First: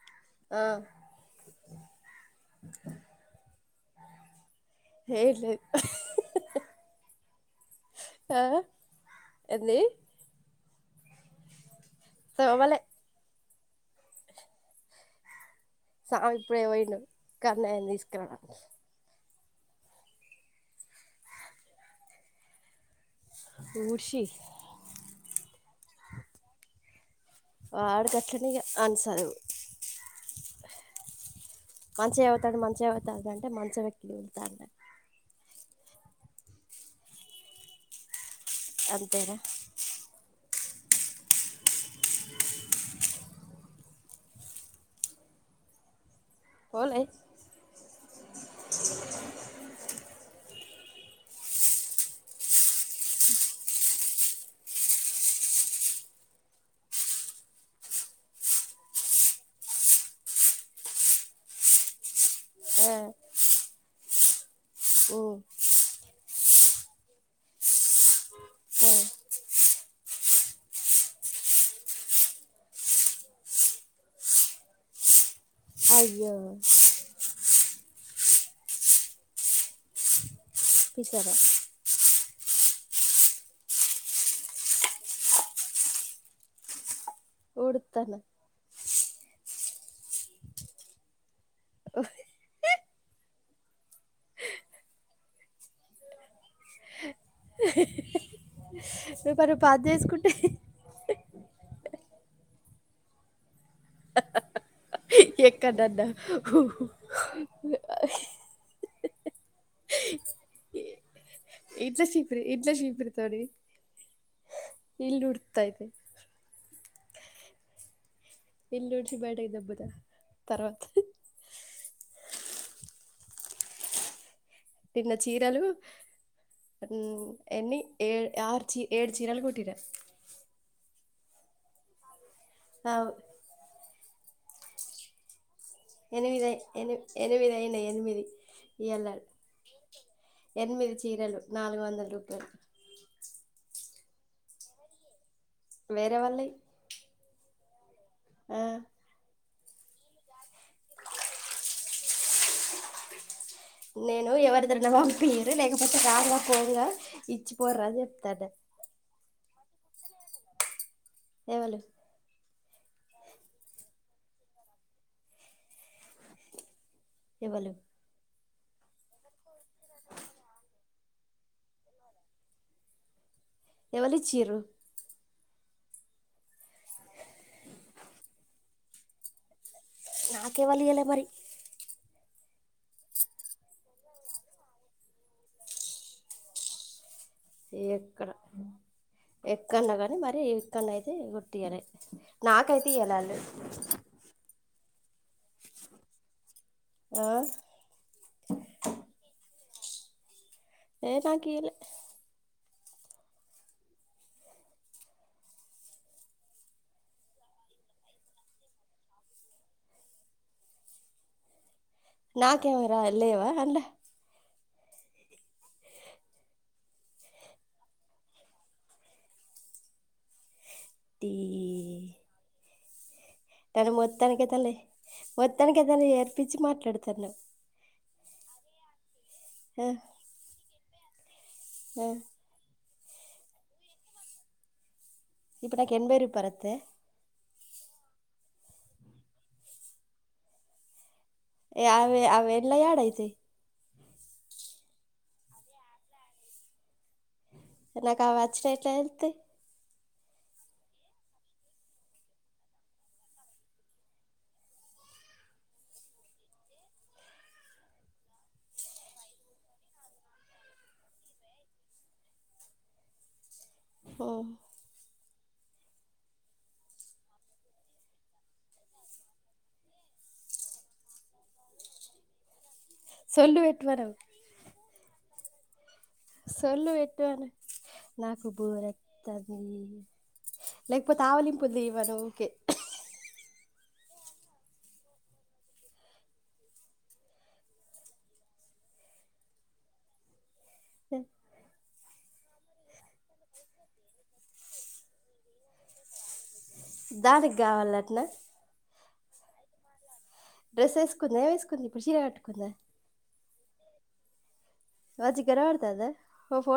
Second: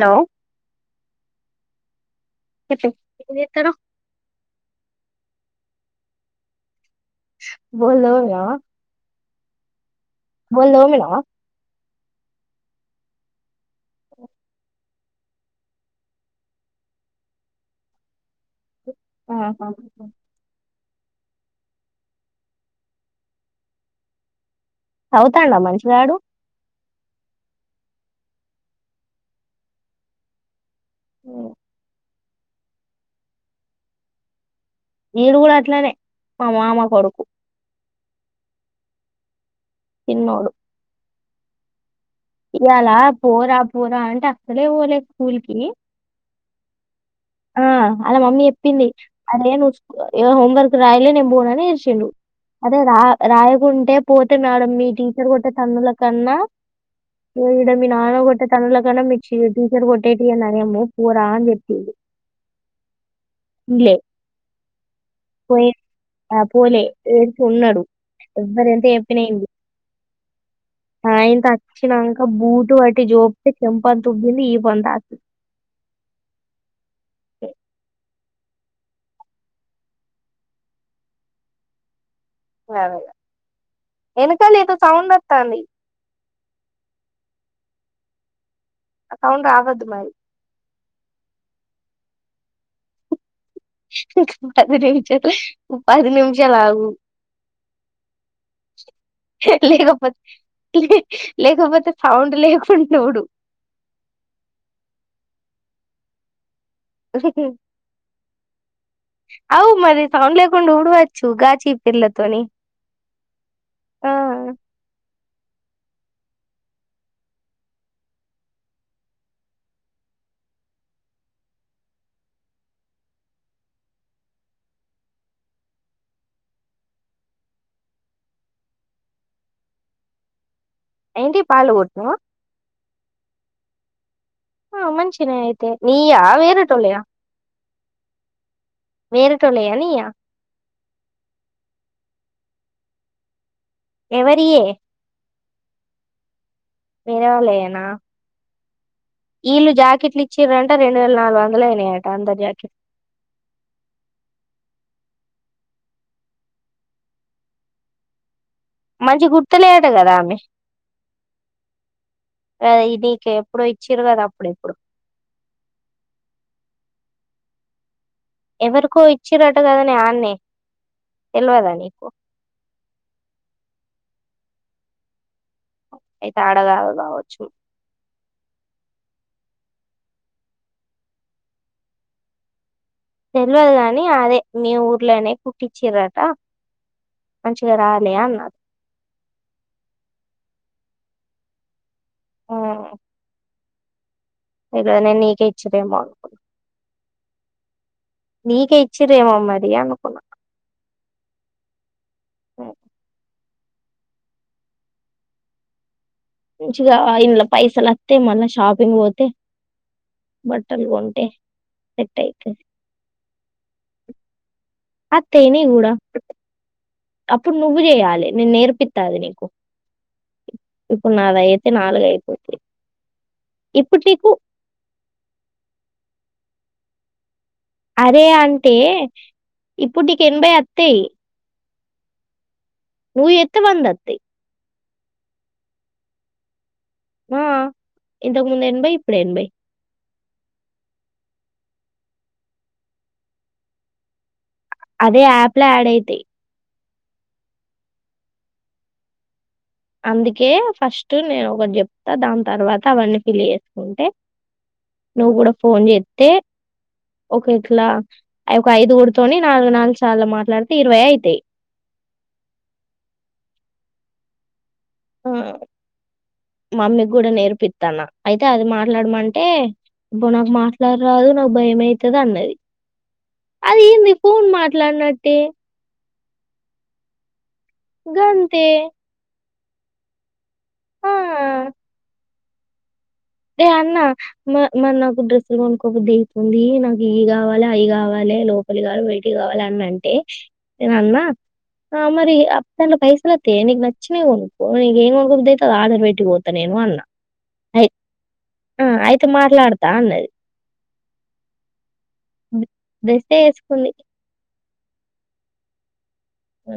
Hello ఆ ఇది ఎక్కడ. హాహా. బోల్ తోవినావా. ఏంది. బోల్ తోమినావా. తోమలే. సామి ఇప్పుడే వోయిండు కన్నయ్యని తీసుకురా. ఆహా. ఊడ్షి. తాగుతాండమని నడు వాడుకట్లనియ అనుసదు మ మంచిగా అవుతాడు మంచిగా అవుతాది అంటే మంచం ఎక్కి ఎగురుతాండు ఈడు కూడా అట్లనె మా మామ కొడుకు అంతేర తిన్నోడు ఇయాల పోరా పోరా అంటే అస్సలే వోలే స్కూల్ కి పోలే ఆ అలా మమ్మీ చెప్పింది అదే నువ్వు హోంవర్క్ రాయలే నేను పోను అని ఏడ్చిండు అదే రా రాయకుంటే పోతే మేడం మీ టీచర్ కొట్టే తన్నులకన్నా ఇడ మీ నాన్న కొట్టే తన్నుల కన్నా మీ టీచర్ కొట్టేటి నయం పోరా అని చెప్పిండు ఆ లే ఊ పోయి ఆ పోలే ఎడ్కో ఉన్నాడు ఎవ్వరు ఎంత ఆ చెప్పిన వినడు అఇంత వచ్చినంక బూటు బట్టి జోపితే చెంపతుబ్బింది ఈపు అంత ఆసింది అయ్యో ఏ పితారా అదే వెనకాల ఏదో సౌండ్ అతంది ఊడుత్తన్న ఆ సౌండ్ ఆగదు మరి పది నిమిషాలు ఆగు నువ్వు మరి పని లేకపోతే చేసుకుంటే తిన్ని లేకపోతే సౌండ్ లేకుంటోడు ఎక్కడన్నా అవు మరి సౌండ్ లేకుండా ఉడువవై ఇంట్ల చీపిరి ఇంట్ల చీపిరితోని ఆ ఇల్లు ఉడుత్త అయితే ఇల్లూడ్చి బయటకి దొబ్బుతా తర్వాత నిన్న చీరలు ఎన్ని ఏ ఆరు చీ ఏడు చీరలు కుట్టిన ఏంటి పాలు కుట్టినవా అవు ఆ మంచిగానే అయి ఎనిమిది అయి ఎని ఎనిమిది అయినయి ఎనిమిది ఇయ్యాల వేరేటోళ్ళయా నీయా ఎనిమిది చీరలు నాలుగు వందల రూపాయలు ఎవరియే వేరే వాళ్ళయి వేరే వాళ్లయేనా ఆ వీళ్ళు జాకెట్ లు ఇచ్చిర్ అంట రెండు వేల నాలుగు వందలు అయినయంట అందరి జాకెట్లు నేను ఎవరిద్దరిన పంపియరు లేకపోతే రాాల పోగా ఇచ్చిపోర అని చెప్తాడు మంచి గుర్తులేదట కదా ఆమె ఎవలు ఓ ఇది నీకు ఎప్పుడో ఇచ్చారు కదా అప్పుడు ఎప్పుడు ఏవలు ఎవరికో ఇచ్చిరట కదనె ఆన్నే తెలియదా నీకు ఎవలి అయితే ఆడ కాదు కావచ్చు నాకెవలు ఈయలే మరి తెలియదు గానీ అదే మీ ఊర్లోనే కుట్టిచ్చిరట మంచిగా రాలే ఎక్కడ అన్నారు ఎక్కండ కానీ మరి ఇక్కడనైతే కుట్టియాలె నాకైతే ఇయలాళ్ళు ఇ న నీకే ఇచ్చరి ఏమో అనుకున్ ఆ నిక్ ఏ ఈచిరు ఏమో మరి అనీ అనుకున్న ఏ నాక్ ఈయలే మ్మ్ మంచిగా ఇంలో పైసలు వస్తతే మళీ షాపింగ్ పోతే బట్టలు కొంటే సెట్ అయితది నాకేమరా ఇలివా [unintelligible] అత్తేనే గూడా అప్పుడు నువ్వు చేయాలి నేను నేర్పిస్తది నీకు ఇప్పుడు తీ నాద అయితే నాలుగు అయిపోయిది నన్ను ఇప్పుటిీకు మొత్తానికి మాట్లాడుతన్న అరే అంటే ఇప్పుడు నీకు ఎనభై వత్తాయి అ నువ్ చేస్తే వందా వస్తాయి ఇప్పుడు నాక్ ఎనభై రూపాయిలు వత్తయ ఆ ఇంతకు ముందు ఎనభై ఇప్పుడు ఎనభై అవ అవి ఎట్ల యాడ్ అయితాయి అదే యాప్ లో యాడ్ అయితయి నాకు ఆ వచ్చిన ఎట్లా తెలుస్తాయి అందుకే ఫస్ట్ నేను ఒకటి చెప్తా దాని తర్వాత అవన్నీ ఫిల్ చేసుకుంటే నువ్వు కూడా ఫోన్ చేస్తే ఒక ఇట్లా ఒక ఐదు కూడితోని నాలుగు నాలుగు సార్లు మాట్లాడితే ఇరవై అయితాయి ఓ ఆ మా మమ్మీకి కూడా నేర్పిస్తాన్న అయితే అది మాట్లాడమంటే ఇప్పుడు నాకు మాట్లాడరాదు నాకు భయం అయితది అన్నది సొల్లు అది ఏంది పెట్టమనవు ఫోన్ మాట్లాడిన టె సొల్లు వెటువనే గంతే [inaudible] ఆ లేకపోతే ఆవలింపూలు తీయమను ఊకే ఏ అన్నా మ మరి నాకు డ్రెస్సులు కొనుకొకద్ద అయితుంది నాకు ఈ కావాలి అయి కావాలి లోపలి కావాలి బయటివి కావాలి అని అంటే ఏనామా ఆ మరి అప్పత్తా పైసలతే నీకు నచ్చినే ఉకో ఏం ఒకుదైతే అద ఆధార్ బయటికి ద్తు దానికి కావాల అట్నా ఆ అయితే మాట్లాడతా అన్నది డ్రెస్ వేకు ఏ వేసుకుంది ఇప్పుడు చీర కట్టుకుంద ఉంది వజిక రాడుతుదా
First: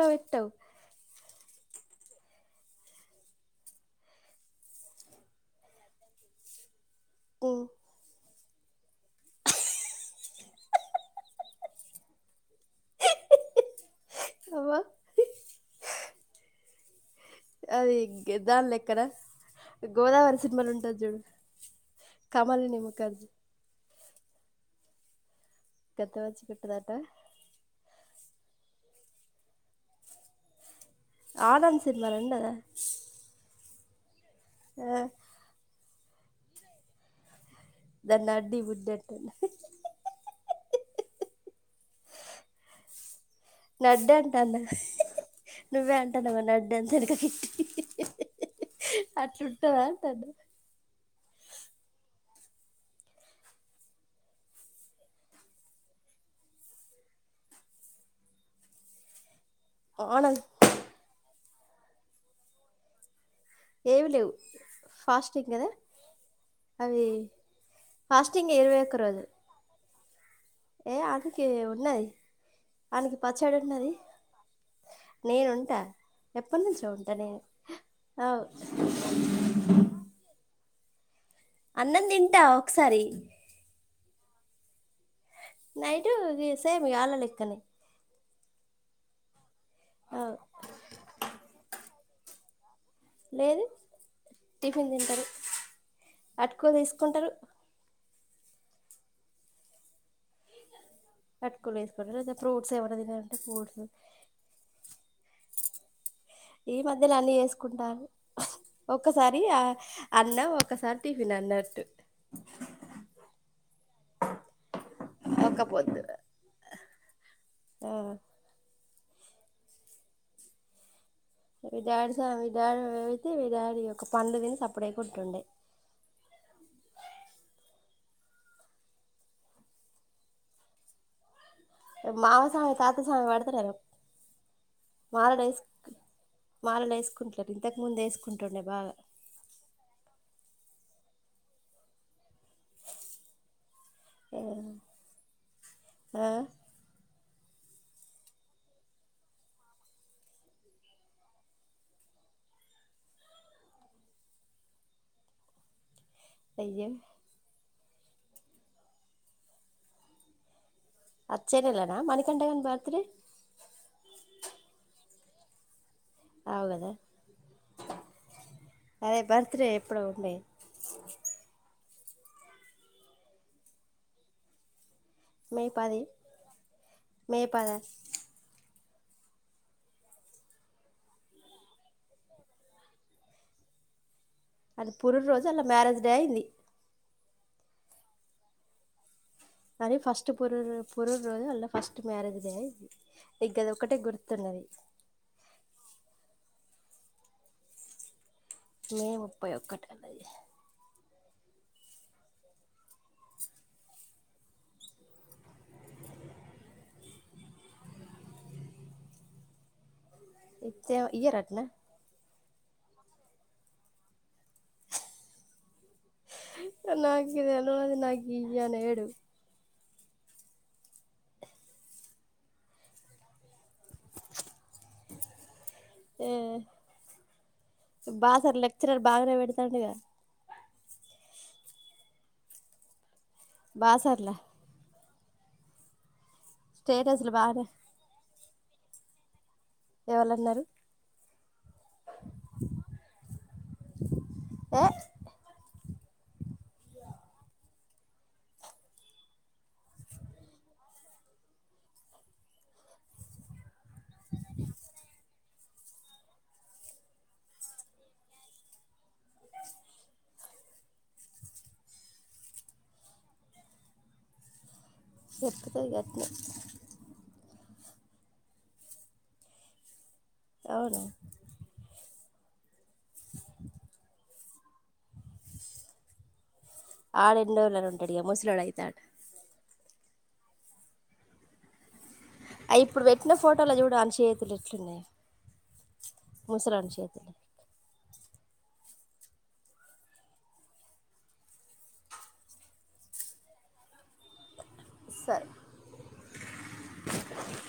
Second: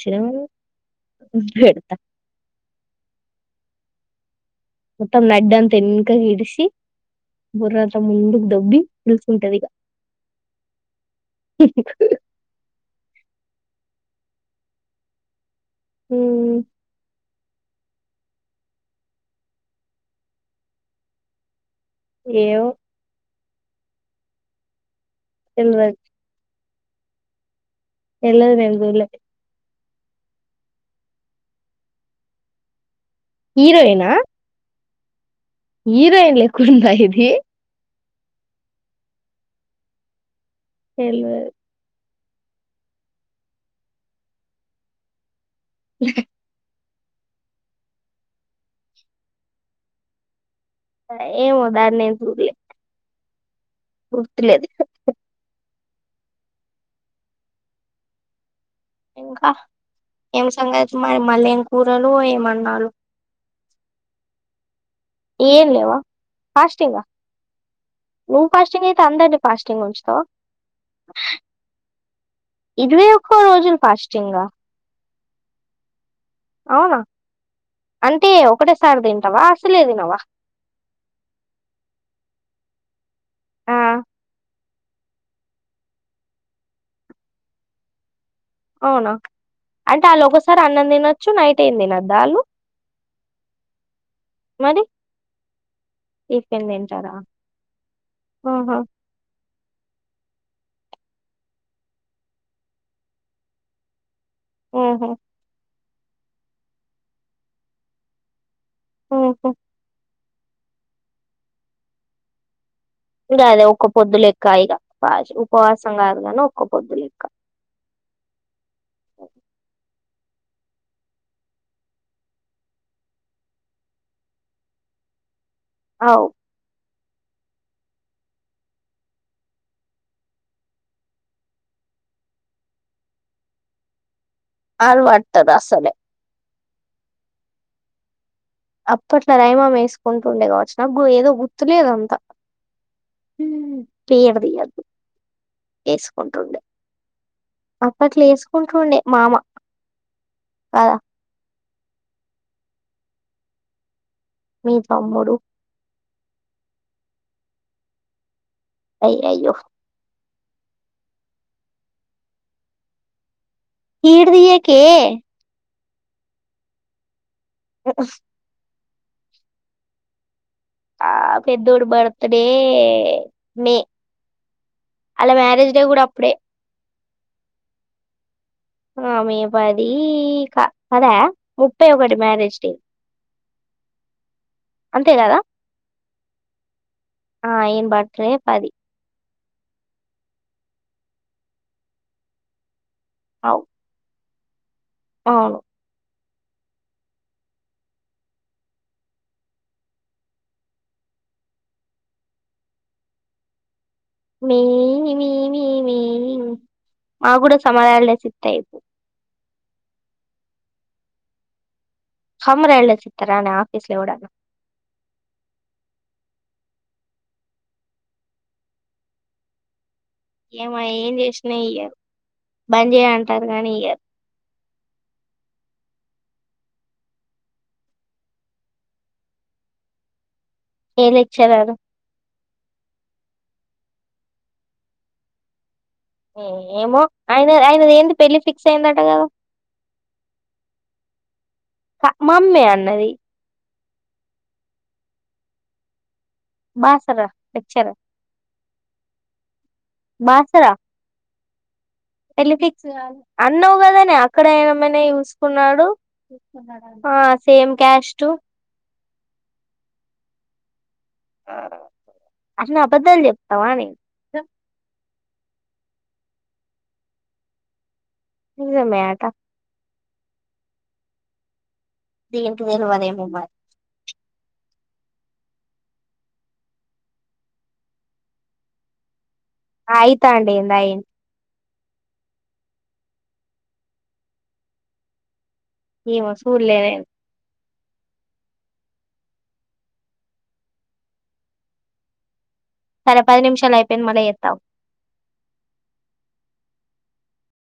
చిన పెడతా మొత్తం నడ్డ అంత ఎనక గిడిసి ఉమ్ బుర్రంత ముందుకు దొబ్బి నిల్చుంటది ఇక అవ్వ హ్మ్ అది దాని లెక్కన గోదావరి సినిమాలో ఉంటది చూడు ఏమో కమలిని ముఖర్జీ తెల్వద్ [unintelligible] ఎల్లదు రెండు ఊర్లకి ఆదన్ సినిమా రండరా హీరోయినా ఆ హీరోయిన్ లెక్కను ఉందా ఇది దాని నడ్డి బుడ్ద్దంట తెల్వదు నడ్డంటాన్న నువ్వే అంటానవ నడ్డి దాన్ని సరిగా తిట్టి అట్లుంటదా అంటున్న ఏమో దాన్నేం చూపీయ గుర్తులేదు ఇంకా ఆనంద్ ఏం సంగతులు మాయ్ మళ్ళేం కూరలు ఏం వండిన్నారు ఏమి లేవు ఫాస్టింగ్ ఏం కదా లేవా ఫాస్టింగా అవి నువ్వు ఇరవై ఫాస్టింగ్ ఒక్క అయితే రోజు అందరినీ ఫాస్టింగ్ ఉంచి ఆ ఏ ఆకికే ఉన్నది ఇరవై ఆయనకి ఒక్క రోజులు పచ్చడున్నది ఫాస్టింగా నేను ఉంటా ఎప్పటి నుంచో అవునా ఉంటా నేను అంటే అవ్ ఒకటేసారి తింటావా అసలే తినవా అన్నం దింటా ఒకసారి ఆ నైటు ఇది సేమ్ వాళ్ళ లెక్కనే అవునా అంటే వాళ్ళ ఒ అవ్ ఒకసారి అన్నం తినొచ్చు నైట్ ఏం తినొచ్చు దాలు లేదు టిఫిన్ తింటారు అటుకో తీసుకుంటారు ఉహుమ్ అట్కులు వేసుకుంట అతే ఫ్రూట్స్ ఎవరు తినారంటే ఫ్రూట్స్ ఉహుమ్ ఈ మధ్యలో అన్ని వేసుకుంటారు ఒక్కసారి ఉహు ఆ అన్న ఒకసారి టిఫిన్ అన్నట్టు ఇంక అదే ఒక్క పొద్దు లెక్క ఇక ఉ ఒక్క ఉపవాసం పొద్దు కాదు కానీ ఒక్క పొద్దు లెక్క ఆ విదడి విదడు వెతే విదడి యొ పండు విని సప్పుడై కొంటుండే అవు మావ సామి తాత సామి వాడుతులేరు అల్వాట్త అసలే మాలలు వేసుకుంటారు ఇంతకు ముందు వేసుకుంటారు అప్పట్లో రైమా వేసుకుంటు ఉండే కావచ్చు నాగ్గు ఏదో గుర్తులేదంతా పడది అదు ఆ వసుకంటండ అక్కట్లు వసుకుంటుండే మామ కదా మీ బమ్ముడు అయ్యో అయి అయ్యో అచ్చేనల్నా మణికఠగన్ బర్తీ ఇర్దియక అవు కదా అ హు అరే బర్త్ డే ఎప్పుడు ఉండే ఆ ఫ దూర బర్త్డే మే అలా మే మ్యారేజ్ డే పది కూడా అప్పుడే మే పధా ఆ మే పది క కదా ముప్పై ఒకటి మ్యారేజ్ డే అది పు అంతే కదా రోజు అలా మరేజ్ దైంది ఆ ఏన్ పాడుతు పాది అరే ఫర్స్ట్రు్ర అ ఫర్స్ట్ మ్యరేజ్ డే అవు దగ్గది ఒకటే గుర్తు తున్నది అవును మే ముపాయి ఒకాటి వాలా ధి మ మమమ మా కూడా సమాధలుసిత్తాయిపు ఇతే ఇయరటనా సమ్మర్ హాలిడేస్ ఇత్తరనే ఆఫీస్ లో కూడా నాకు తెల్వదు నాకు ఇయ్య అని ఏడు ఏమో ఏం చేసినా ఇయ్యారు బంద్ చేయ అంటారు కానీ ఇయ్యారు ఏ బాస్ సార్ లెక్చరర్ బాగానే పెడతాడిగా ఏ లెక్చరర్ బాసర్ల ఏమో స్టేటస్లు ఆయన బాగానే ఆయన ఏంది పెళ్ళి ఫిక్స్ అయిందటా కదా ఎవలన్నారు మామ్మే అన్నది ఎ బాసర వచ్చారా బాసర వెళ్ళి ఫిక్స్ అన్నావు కదానే అక్కడ అమ్మాయినే చూసుకున్నాడు సేమ్ క్యాస్ట్ అసలు అబద్ధాలు చెప్తావా నే చెబితే గట్లే నిజమే అట అవును దీనికి వేర్లు వేరేమో మరి ఆడు ఎన్ని రోజులు ఉంటాడు ఇగ ముస్లోడు అయితాడు అయితా అండి ఏందయి అ ఇప్పుడు పెట్టిన ఫోటోలు చూడ అని చేతులు ఎట్లున్నాయో మీ ముసలోని [unintelligible] చేతులు సరే పది నిమిషాలు అయిపోయింది మళ్ళీ చెత్త ఆగు సరే [inaudible]